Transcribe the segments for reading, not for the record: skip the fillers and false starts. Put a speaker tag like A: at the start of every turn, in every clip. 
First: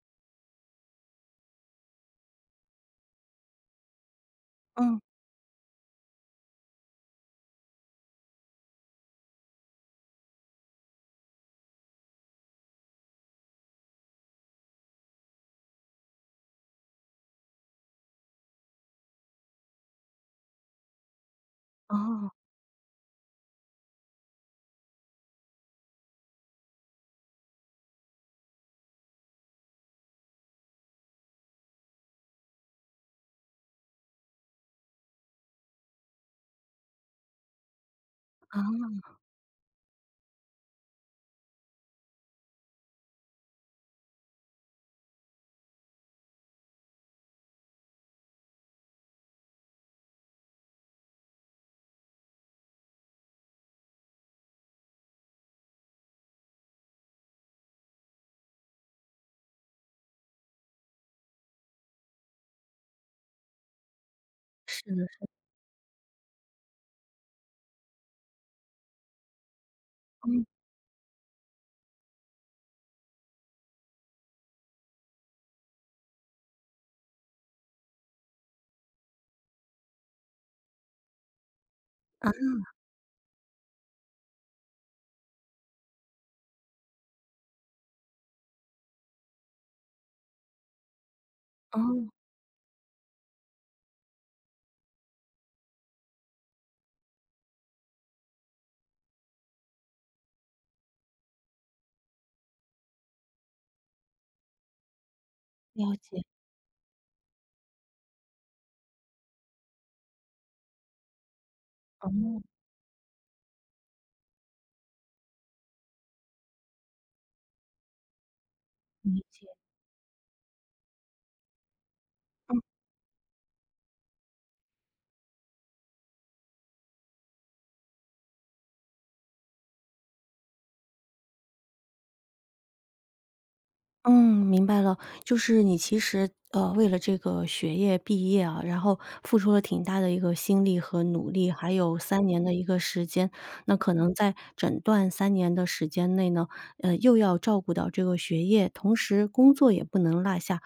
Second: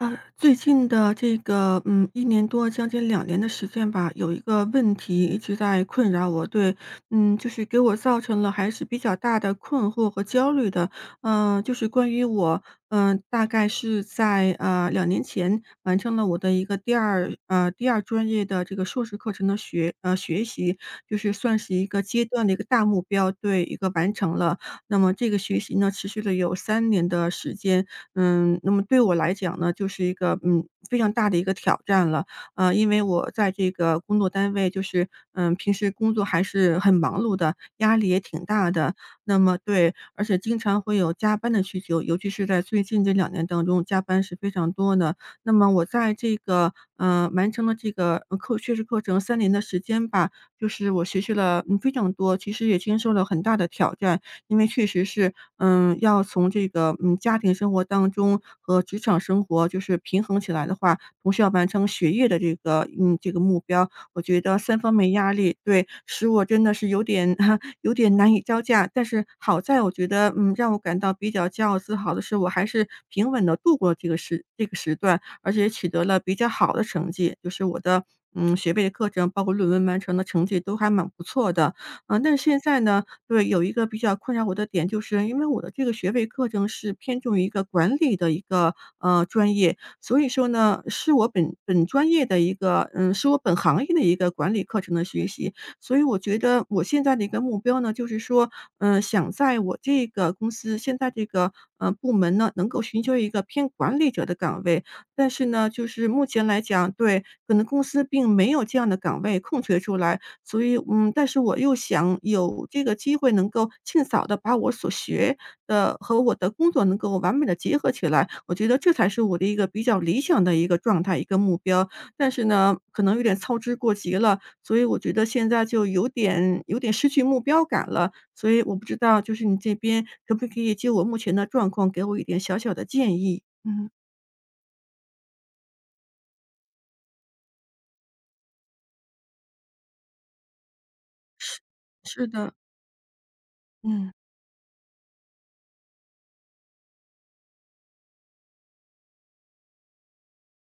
A: 最近的这个，一年多，将近两年的时间吧，有一个问
B: 嗯。
A: 题一直在困扰我，对，嗯，就是给我造成了还是比较大的困惑和焦虑的。嗯，就是关于我，嗯，大概是在，两年前完成了我的一个第二第二专业的这个硕士课程的学习，就是算是一个阶
B: 哦。
A: 段的一个大目标，对，一个完成了。那么这个学习呢，持续了有三年的时间，嗯，那么对我来讲呢，就是一个，嗯，非常大的一个挑战了。因为我在这个工作单位，就是，嗯，平时工作还是很忙碌的，压力也挺大的。
B: 啊。
A: 那么对，而且经常会有加班的需求，尤其是在最近这两年当中，加班是非常多的。那么我在这个，完成了这个，学士课程三年的时间吧，就是我学习了，嗯，非常多，其实也经受了很大的挑战。因为确实是，嗯，要从这个，嗯，家庭生活当中和职场生活就是平衡起来的话，同时要完成学业的这个，嗯，这个目标，我觉得三
B: 是
A: 方
B: 的。
A: 面压力，对，使我真的是有点 有点难以招架。但是好在我觉得，
B: 嗯。
A: 嗯，让我感到比较骄傲自豪的是，我还是平稳的度过这个时段，而且取得了比较好的成绩，就是我的。嗯，学位的课程包括论文完成的成绩都还蛮不错的，嗯、
B: 啊。
A: 但是现在呢，对，有一个比较困扰我的点，就是因为我的这个学位课程是偏重于一个管理的一个专业，所以说呢，是我本
B: 哦。
A: 本专业的一个，嗯，是我本行业的一个管理课程的学习。所以我觉得我现在的一个目标呢，就是说，嗯、想在我这个公司现在这个部门呢，能够寻求一个偏管理者的岗位。但是呢，就
B: 了
A: 是
B: 解。
A: 目前来讲，对，可能公司并没有这样的岗位空缺出来。所以，嗯，但是我又
B: 哦。
A: 想有这个机会能够尽早的把我所学的和我的工作能够完美的结合起来，我觉得这才是
B: 理
A: 我
B: 解。
A: 的一个比较理想的一个状态、一个目标。但是呢，可能有点操之过急了，所以我觉得现在就有点失去目标感了。所以我不知道就是你这边可不可以就我目前的状况给我一点小小的建议？嗯。
B: 嗯，明白了。就是你其实，为了这个学业毕业啊，然后付出了挺大的一个心力和努力，
A: 是
B: 还有三
A: 是
B: 年的
A: 的。
B: 一个时间。那可能
A: 嗯，
B: 在整段三年的时间内呢，又要照顾到这个学业，同时工作也不能落下。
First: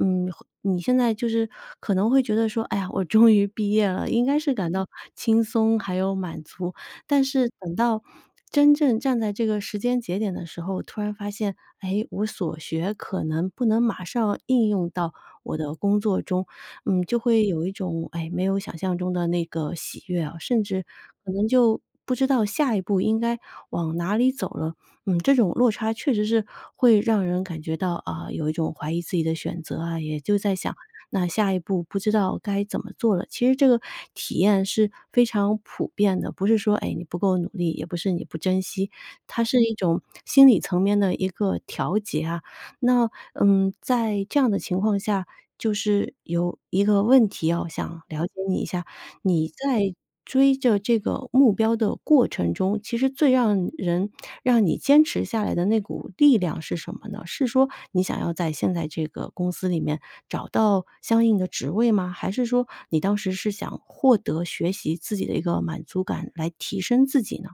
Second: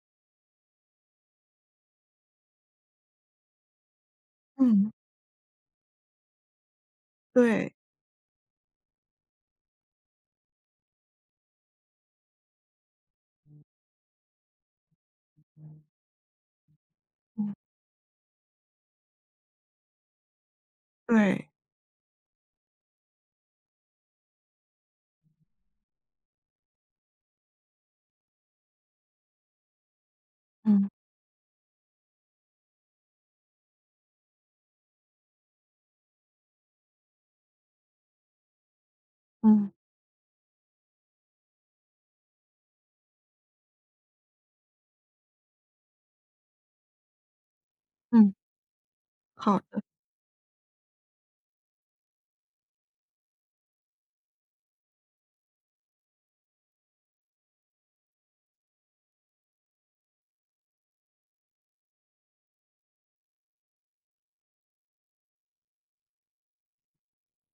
B: 嗯，你现在就是可能会觉得说，哎呀，我终于毕业了，应该是感到
A: 嗯，
B: 轻松还有满足。但是等
A: 对，
B: 到真正站在这个时间节点的时候，突然发现，哎，我所学可能不能马上应用到我的工作中，嗯，就会
A: 嗯。
B: 有一种哎没有想象中的那个喜悦啊，甚至可能
A: 对。
B: 就不知道下一步应该往哪里走了。嗯，这种落差确实是会让人感觉到啊、有一种怀疑自己的选择啊，也就在想，
A: 嗯，
B: 那下一步不知道该怎么做了。其实这个体验是非常普遍的，不是说哎你不够努力，也不是你不珍惜，它是
A: 嗯，
B: 一种心理层面的一个调节啊。那嗯，在这样的情况下，就是有一个问题想了解
A: 嗯。
B: 你一下。你
A: 好。
B: 在追着这个目标的过程中，其实最让人让你坚持下来的那股力量是什么呢？是说你想要在现在这个公司里面找到相应的职位吗？还是说你当时是想获得学习自己的一个满足感，来提升自己呢？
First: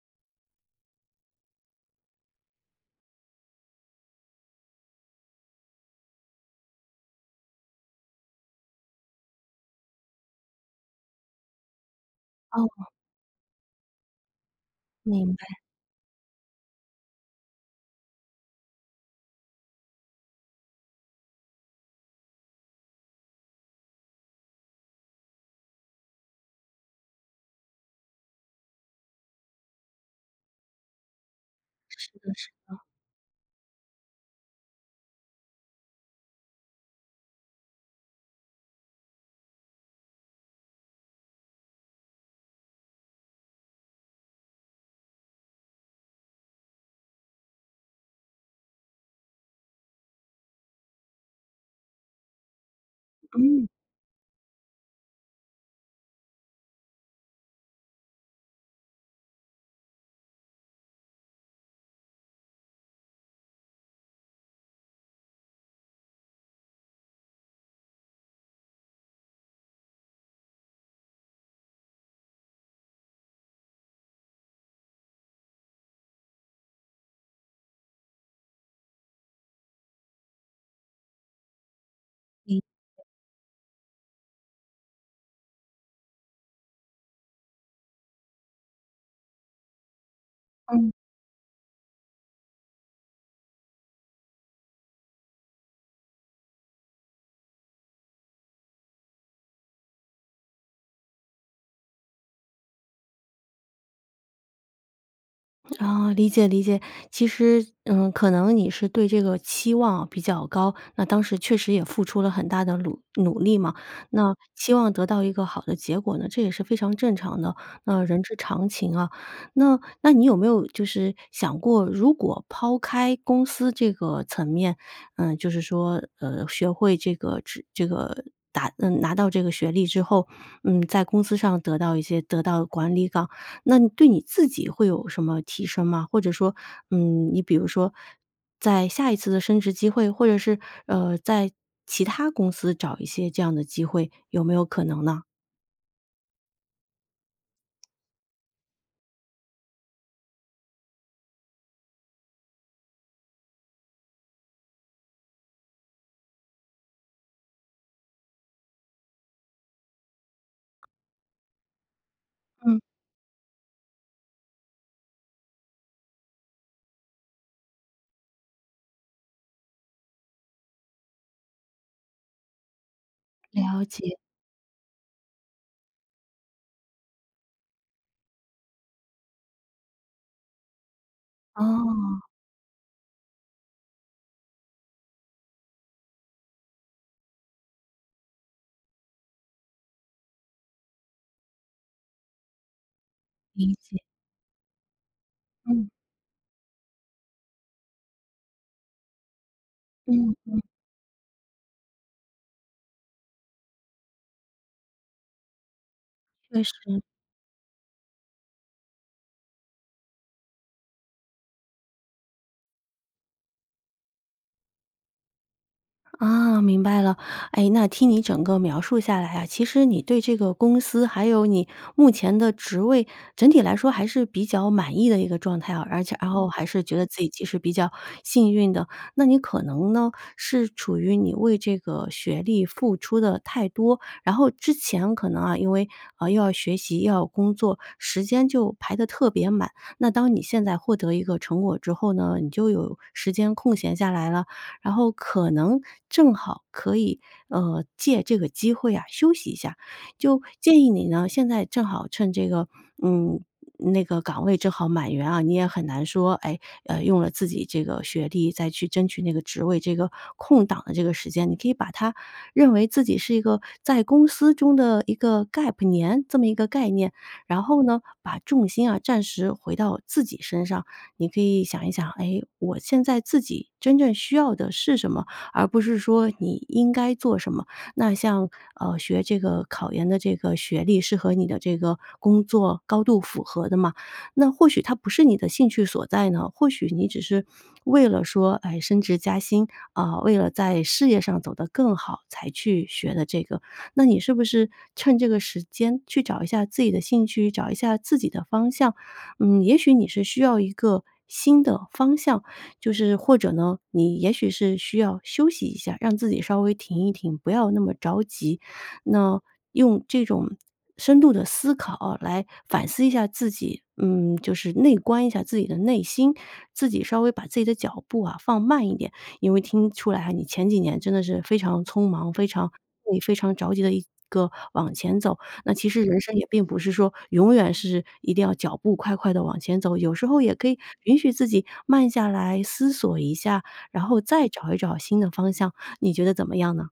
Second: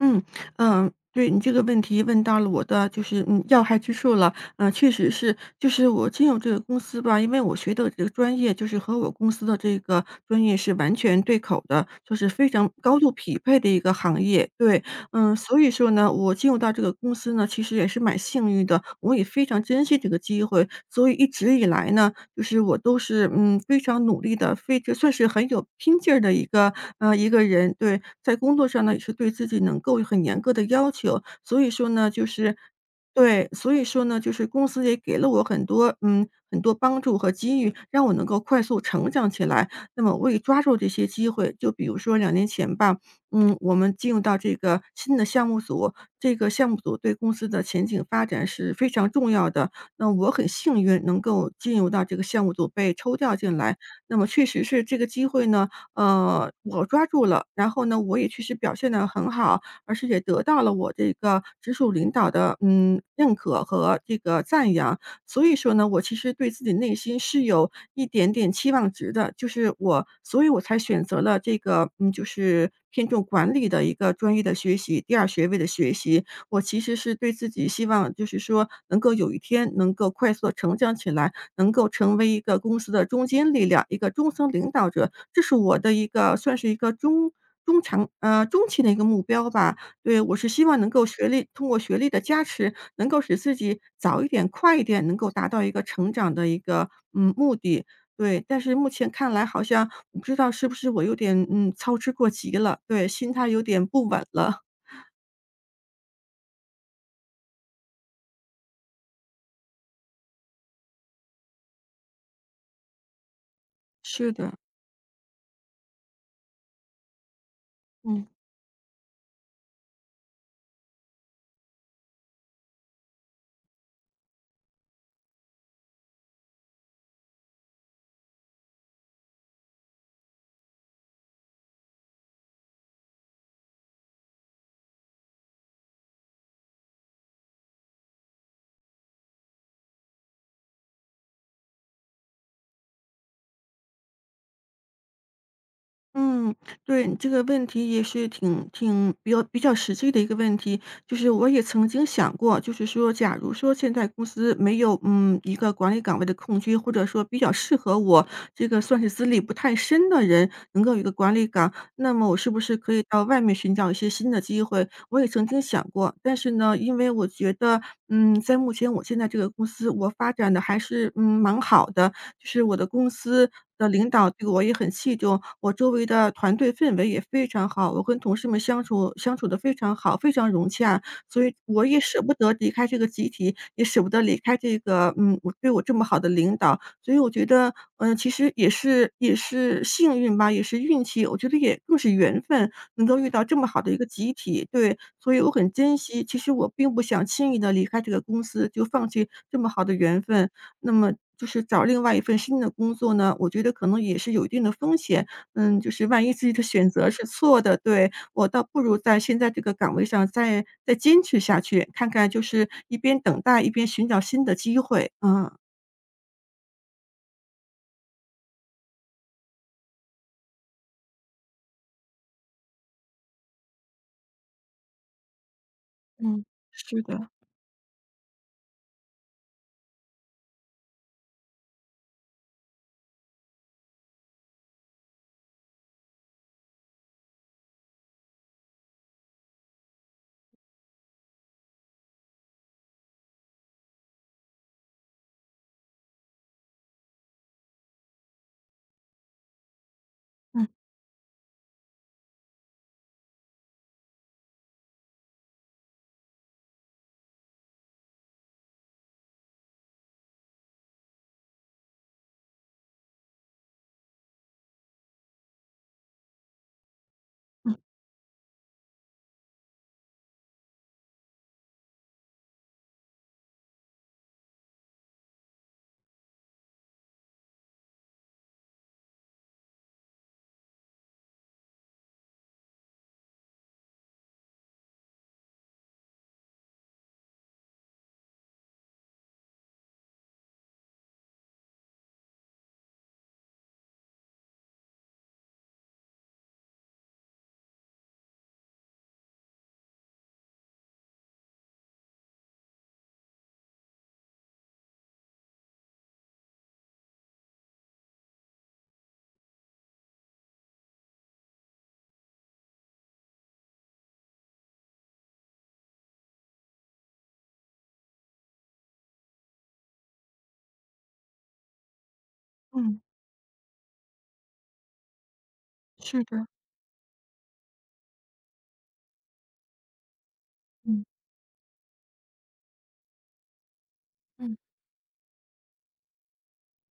A: 嗯，嗯，对，你这个问题问到了我的就是要害之处了。嗯，确实是，就是我进入这个公司吧，因为我学的这个专业就是和我公司的这个专业是完全对口的，就是非
B: 哦，
A: 常高度匹配的一个行业。对，
B: 明
A: 嗯，
B: 白。
A: 所以说呢，我进入到这个公司呢，其实也是蛮幸运的，我也非常珍惜这个机会，所以一直以来呢，就是我都是，嗯，非常努力的，非就算是很有拼劲儿的一个一个人，对。在工作上呢，也是对自己能够有很严格的要求，所以说呢，就是对，所以说呢，就是公司也给了我很多嗯，很多帮助和机遇，让我能够快速成长起来。那么为抓住这些机会，就比如说两年前吧，嗯，我们进入到这个新的项目组，这个项目组对公司的前景发展是非常重要的。那我很幸运能够进入到这个项目组被抽调进来，那么确实是这个机会呢，我抓住了，然后呢，我也确实表现得很好，而且也得到了我这个直属领导的，嗯，认可和这个赞扬。所以说呢，我其实对自己内心是有一点点期望值的，就是我所以才选择了这个，嗯，就是偏重管理的一个专业的学习，第二学位的学习，我其实是对自己希望，就是说能够有一天能够快速地成长起来，能够成为一个公司的中坚力量，一个中层领导者，这是我的一个算是一个中期的一个目标吧。对，我是希望能
B: 嗯。
A: 够通过学历的加持，能够使自己早一点、快一点能够达到一个成长的一个，嗯，目的。对，但是目前看来好像不知道是不是我有点，嗯，操之过急了，对，心态有点不稳了。
B: 啊，理解理解。其实，嗯，可能你是对这个期望比较高，那当时确实也付出了很大的努力嘛，那
A: 是的，
B: 期望得到一个好的结果呢，这也是非常正常的，那人
A: 嗯。
B: 之常情啊。那你有没有就是想过，如果抛开公司这个层面，嗯，就是说，学会这个知这个。达嗯，拿到这个学历之后，嗯，在公司上得到管理岗，那你对你自己会有什么提升吗？或者说，嗯，你比如说在下一次的升职机会，或者是，在其他公司找一些这样的机会，有没有可能呢？
A: 嗯，对，你这个问题也是挺比较实际的一个问题，就是我也曾经想过，就是说，假如说现在公司没有一个管理岗位的空缺，或者说比较适合我这个算是资历不太深的人，能够有一个管理岗。那么我是不是
B: 嗯，
A: 可以到外面寻找一些新的机会？我也曾经想过，但是呢，因为我觉得，嗯，在目前我现在这个公司，我发展的还是蛮好的，就是我的公司
B: 了
A: 的领
B: 解。
A: 导对我也很器重，我周围的团队氛围也非常好，我跟同事们相处的非常好，非常融洽，所以我也舍
B: 哦，
A: 不得离开这个集体，也舍不得离开这个我对我这么好的领导，所以我觉得，嗯，其实也是也是幸运吧，也是运气，我觉得也更是缘分，能够遇到这么
B: 理
A: 好的一
B: 解。
A: 个集体，对，所以我很
B: 嗯。
A: 珍惜。其实我并不想轻易的离开这个公司，就放弃这么好的缘
B: 嗯，
A: 分。那么就是找另外一份新的工作呢，我觉得可能也是有一定的风险，嗯，就是万一自己
B: 确
A: 的选
B: 实。
A: 择是错的，对，我倒不如在现在这个岗位上再坚持下去，看看就是一边等待，一边寻找新的机会，嗯。
B: 啊，明白了。哎，那听你整个描述下来啊，其实你对这个公司，还有你目前的职位，整体来说还是比较满意的一个状态啊，而且然
A: 嗯。
B: 后嗯还是觉
A: 是
B: 得自己
A: 的。
B: 其实比较幸运的。那你可能呢，是处于你为这个学历付出的太多，然后之前可能啊，因为啊、又要学习又要工作，时间就排得特别满。那当你现在获得一个成果之后呢，你就有时间空闲下来了。然后可能正好可以，借这个机会啊休息一下。就
A: 嗯
B: 建议你呢，现在正好趁这个，嗯，那个岗位正好满员啊，你也很难说，哎，用了自己这个学历再去争取那个职位，这个空档的这个时间，你可以把它认为自己是一个在公司中的一个 gap 年这么一个概念，然后呢，把重心啊暂时回到自己身上，你可以想一想，哎，我现在自己真正需要的是什么，而不是说你应该做什么。那像学这个考研的这个学历是和你的这个工作高度符合的嘛？那或许它不是你的兴趣所在呢，或许你只是为了说，哎，升职加薪啊、为了在事业上走得更好才去学的这个。那你是不是趁这个时间去找一下自己的兴趣，找一下自己的方向，嗯，也许你是需要一个新的方向，就是或者呢，你也许是需要休息一下，让自己稍微停一停，不要那么着急。那用这种深度的思考来反思一下自己，嗯，就是内观一下自己的内心，自己稍微把自己的脚步啊放慢一点，因为听出来啊，你前几年真的是非常匆忙，非常。
A: 嗯，
B: 你非常着急的一个往前走，那其实人
A: 是
B: 生也
A: 的，
B: 并不是说永远是一定要脚步快快的往前走，有时候也可以
A: 嗯
B: 允许自己慢下来思索一下，然后再
A: 嗯。
B: 找一找新的方向，你觉得怎么样呢？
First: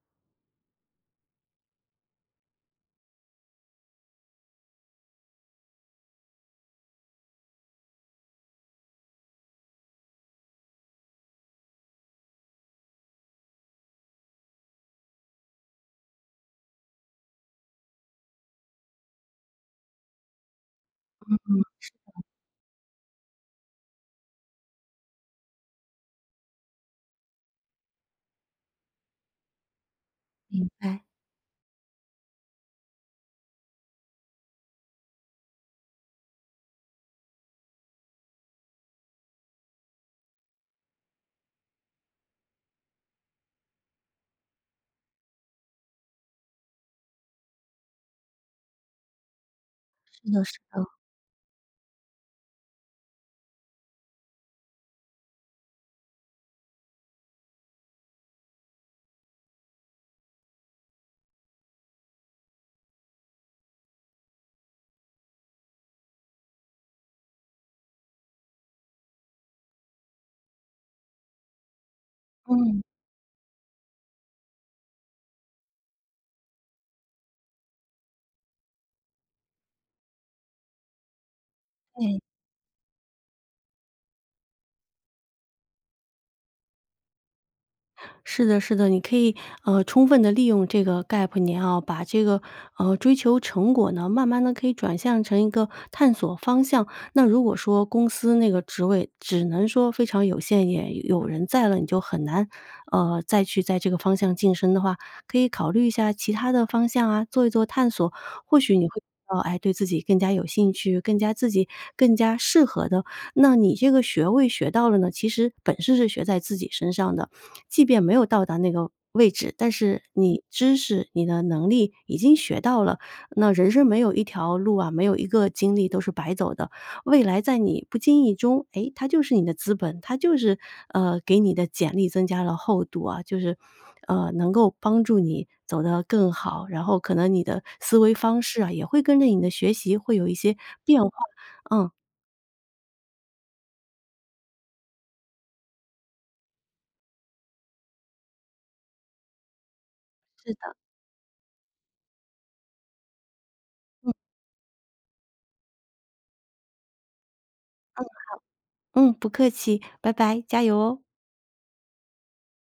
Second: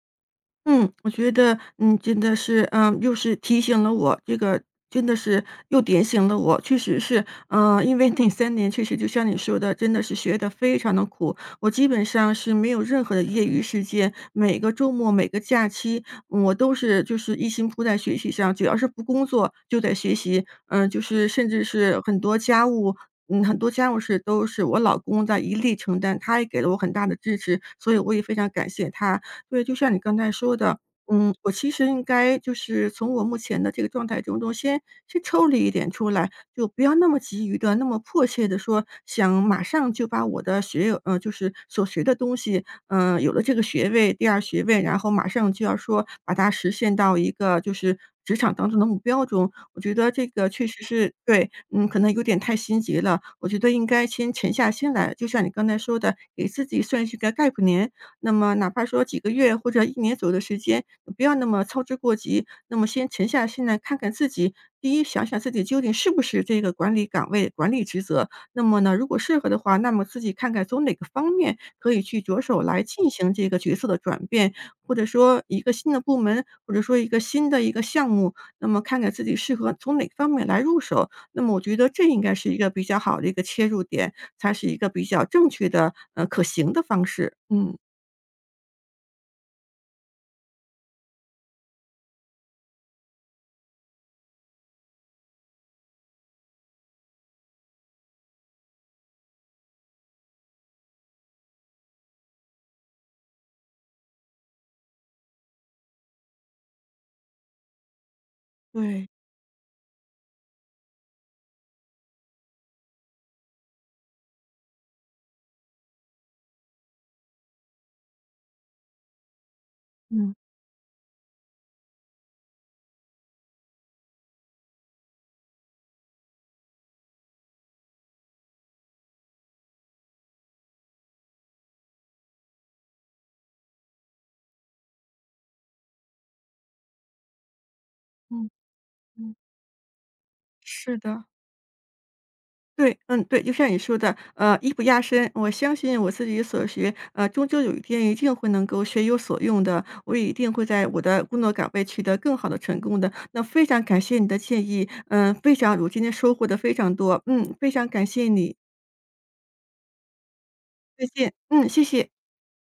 A: 嗯，我觉得嗯，真的是，嗯，又是提醒了我，这个真的是又点醒了我，确实是，嗯，因为那三年确实就像你说的，真的是学的非常的苦，我基本上是没有任何的业余时间，每个周末、每个假期，我都是就是一心扑在学习上，只要是不工作就在学习。嗯，就是甚至是很多家务嗯，很多家务事都是我老公在一力承担，他也给了我很大的支持，所以我也非常感谢他。对，就像你刚才说的，
B: 哎，
A: 嗯，我其实应该就是从我目前的这个状态中先抽离一点出来，就不要那么急于的、那么迫切的说想马上就把我的就是所学的东西，嗯，有了这个学位、第二学位，然后马上就要说把它实现到一个就是职场当中的目标中。我觉得这
B: 是的
A: 个
B: 是
A: 确实
B: 的。
A: 是对，嗯，可能有点太心急了，我觉得应该先沉下心来，就像你刚才说的，给自己算是一个 gap 年，那么哪怕说几个月或者一年左右的时间，不要那么操之过急。那么先沉下心来看看自己，第一想想自己究竟是不是这个管理岗位、管理职责。那么呢，如果适合的话，那么自己看看从哪个方面可以去着手来
B: 嗯。
A: 进行这个角色的转变，或者说一个新的部门，或者说一个新的一个项目，那么看看自己适合从哪方面来入手。那么我觉得这应该是一个比较好的一个切入点，才是一个比较正确的，可行的方式，嗯。
B: 是的，是的，你可以充分的利用这个 gap 年啊，把这个追求成果呢，慢慢的可以转向成一个探索方向。那如果说公司那个职位只能说非常有限，也有人在了，你就很难再去在这个方向晋升的话，可以考虑一下其他的方向啊，做一做探索，或许你会。
A: 对，
B: 哦，哎，对自己更加有兴趣，更加自己更加适合的，那你这个学位学到了呢，其实本事是学在自己身上的，即便没有到达那个位置，但是
A: 嗯
B: 你知识、你的能力已经学到了。那人生没有一条路啊，没有一个经历都是白走的。未来在你不经意中，哎，它就是你的资本，它就是，给你的简历增加了厚度啊，就是，能够帮助你走得更好，然后可能你的思维方
A: 嗯
B: 式啊，也会跟着
A: 嗯，
B: 你的学习会有一些
A: 是
B: 变化。
A: 的，
B: 嗯，
A: 对，嗯，对，就像你说的，艺不压身，我相信我自己所学，终究有一天一定会能够学有所用的，我也一
B: 是
A: 定会
B: 的。
A: 在我的工作岗位取得更好的成功的。那非常感
B: 嗯。
A: 谢你的建议，嗯、非常，我今天收获的非常多，嗯，非常
B: 嗯。
A: 感谢你，
B: 嗯，不客气，拜拜，加油哦。
A: 再见，嗯，谢谢。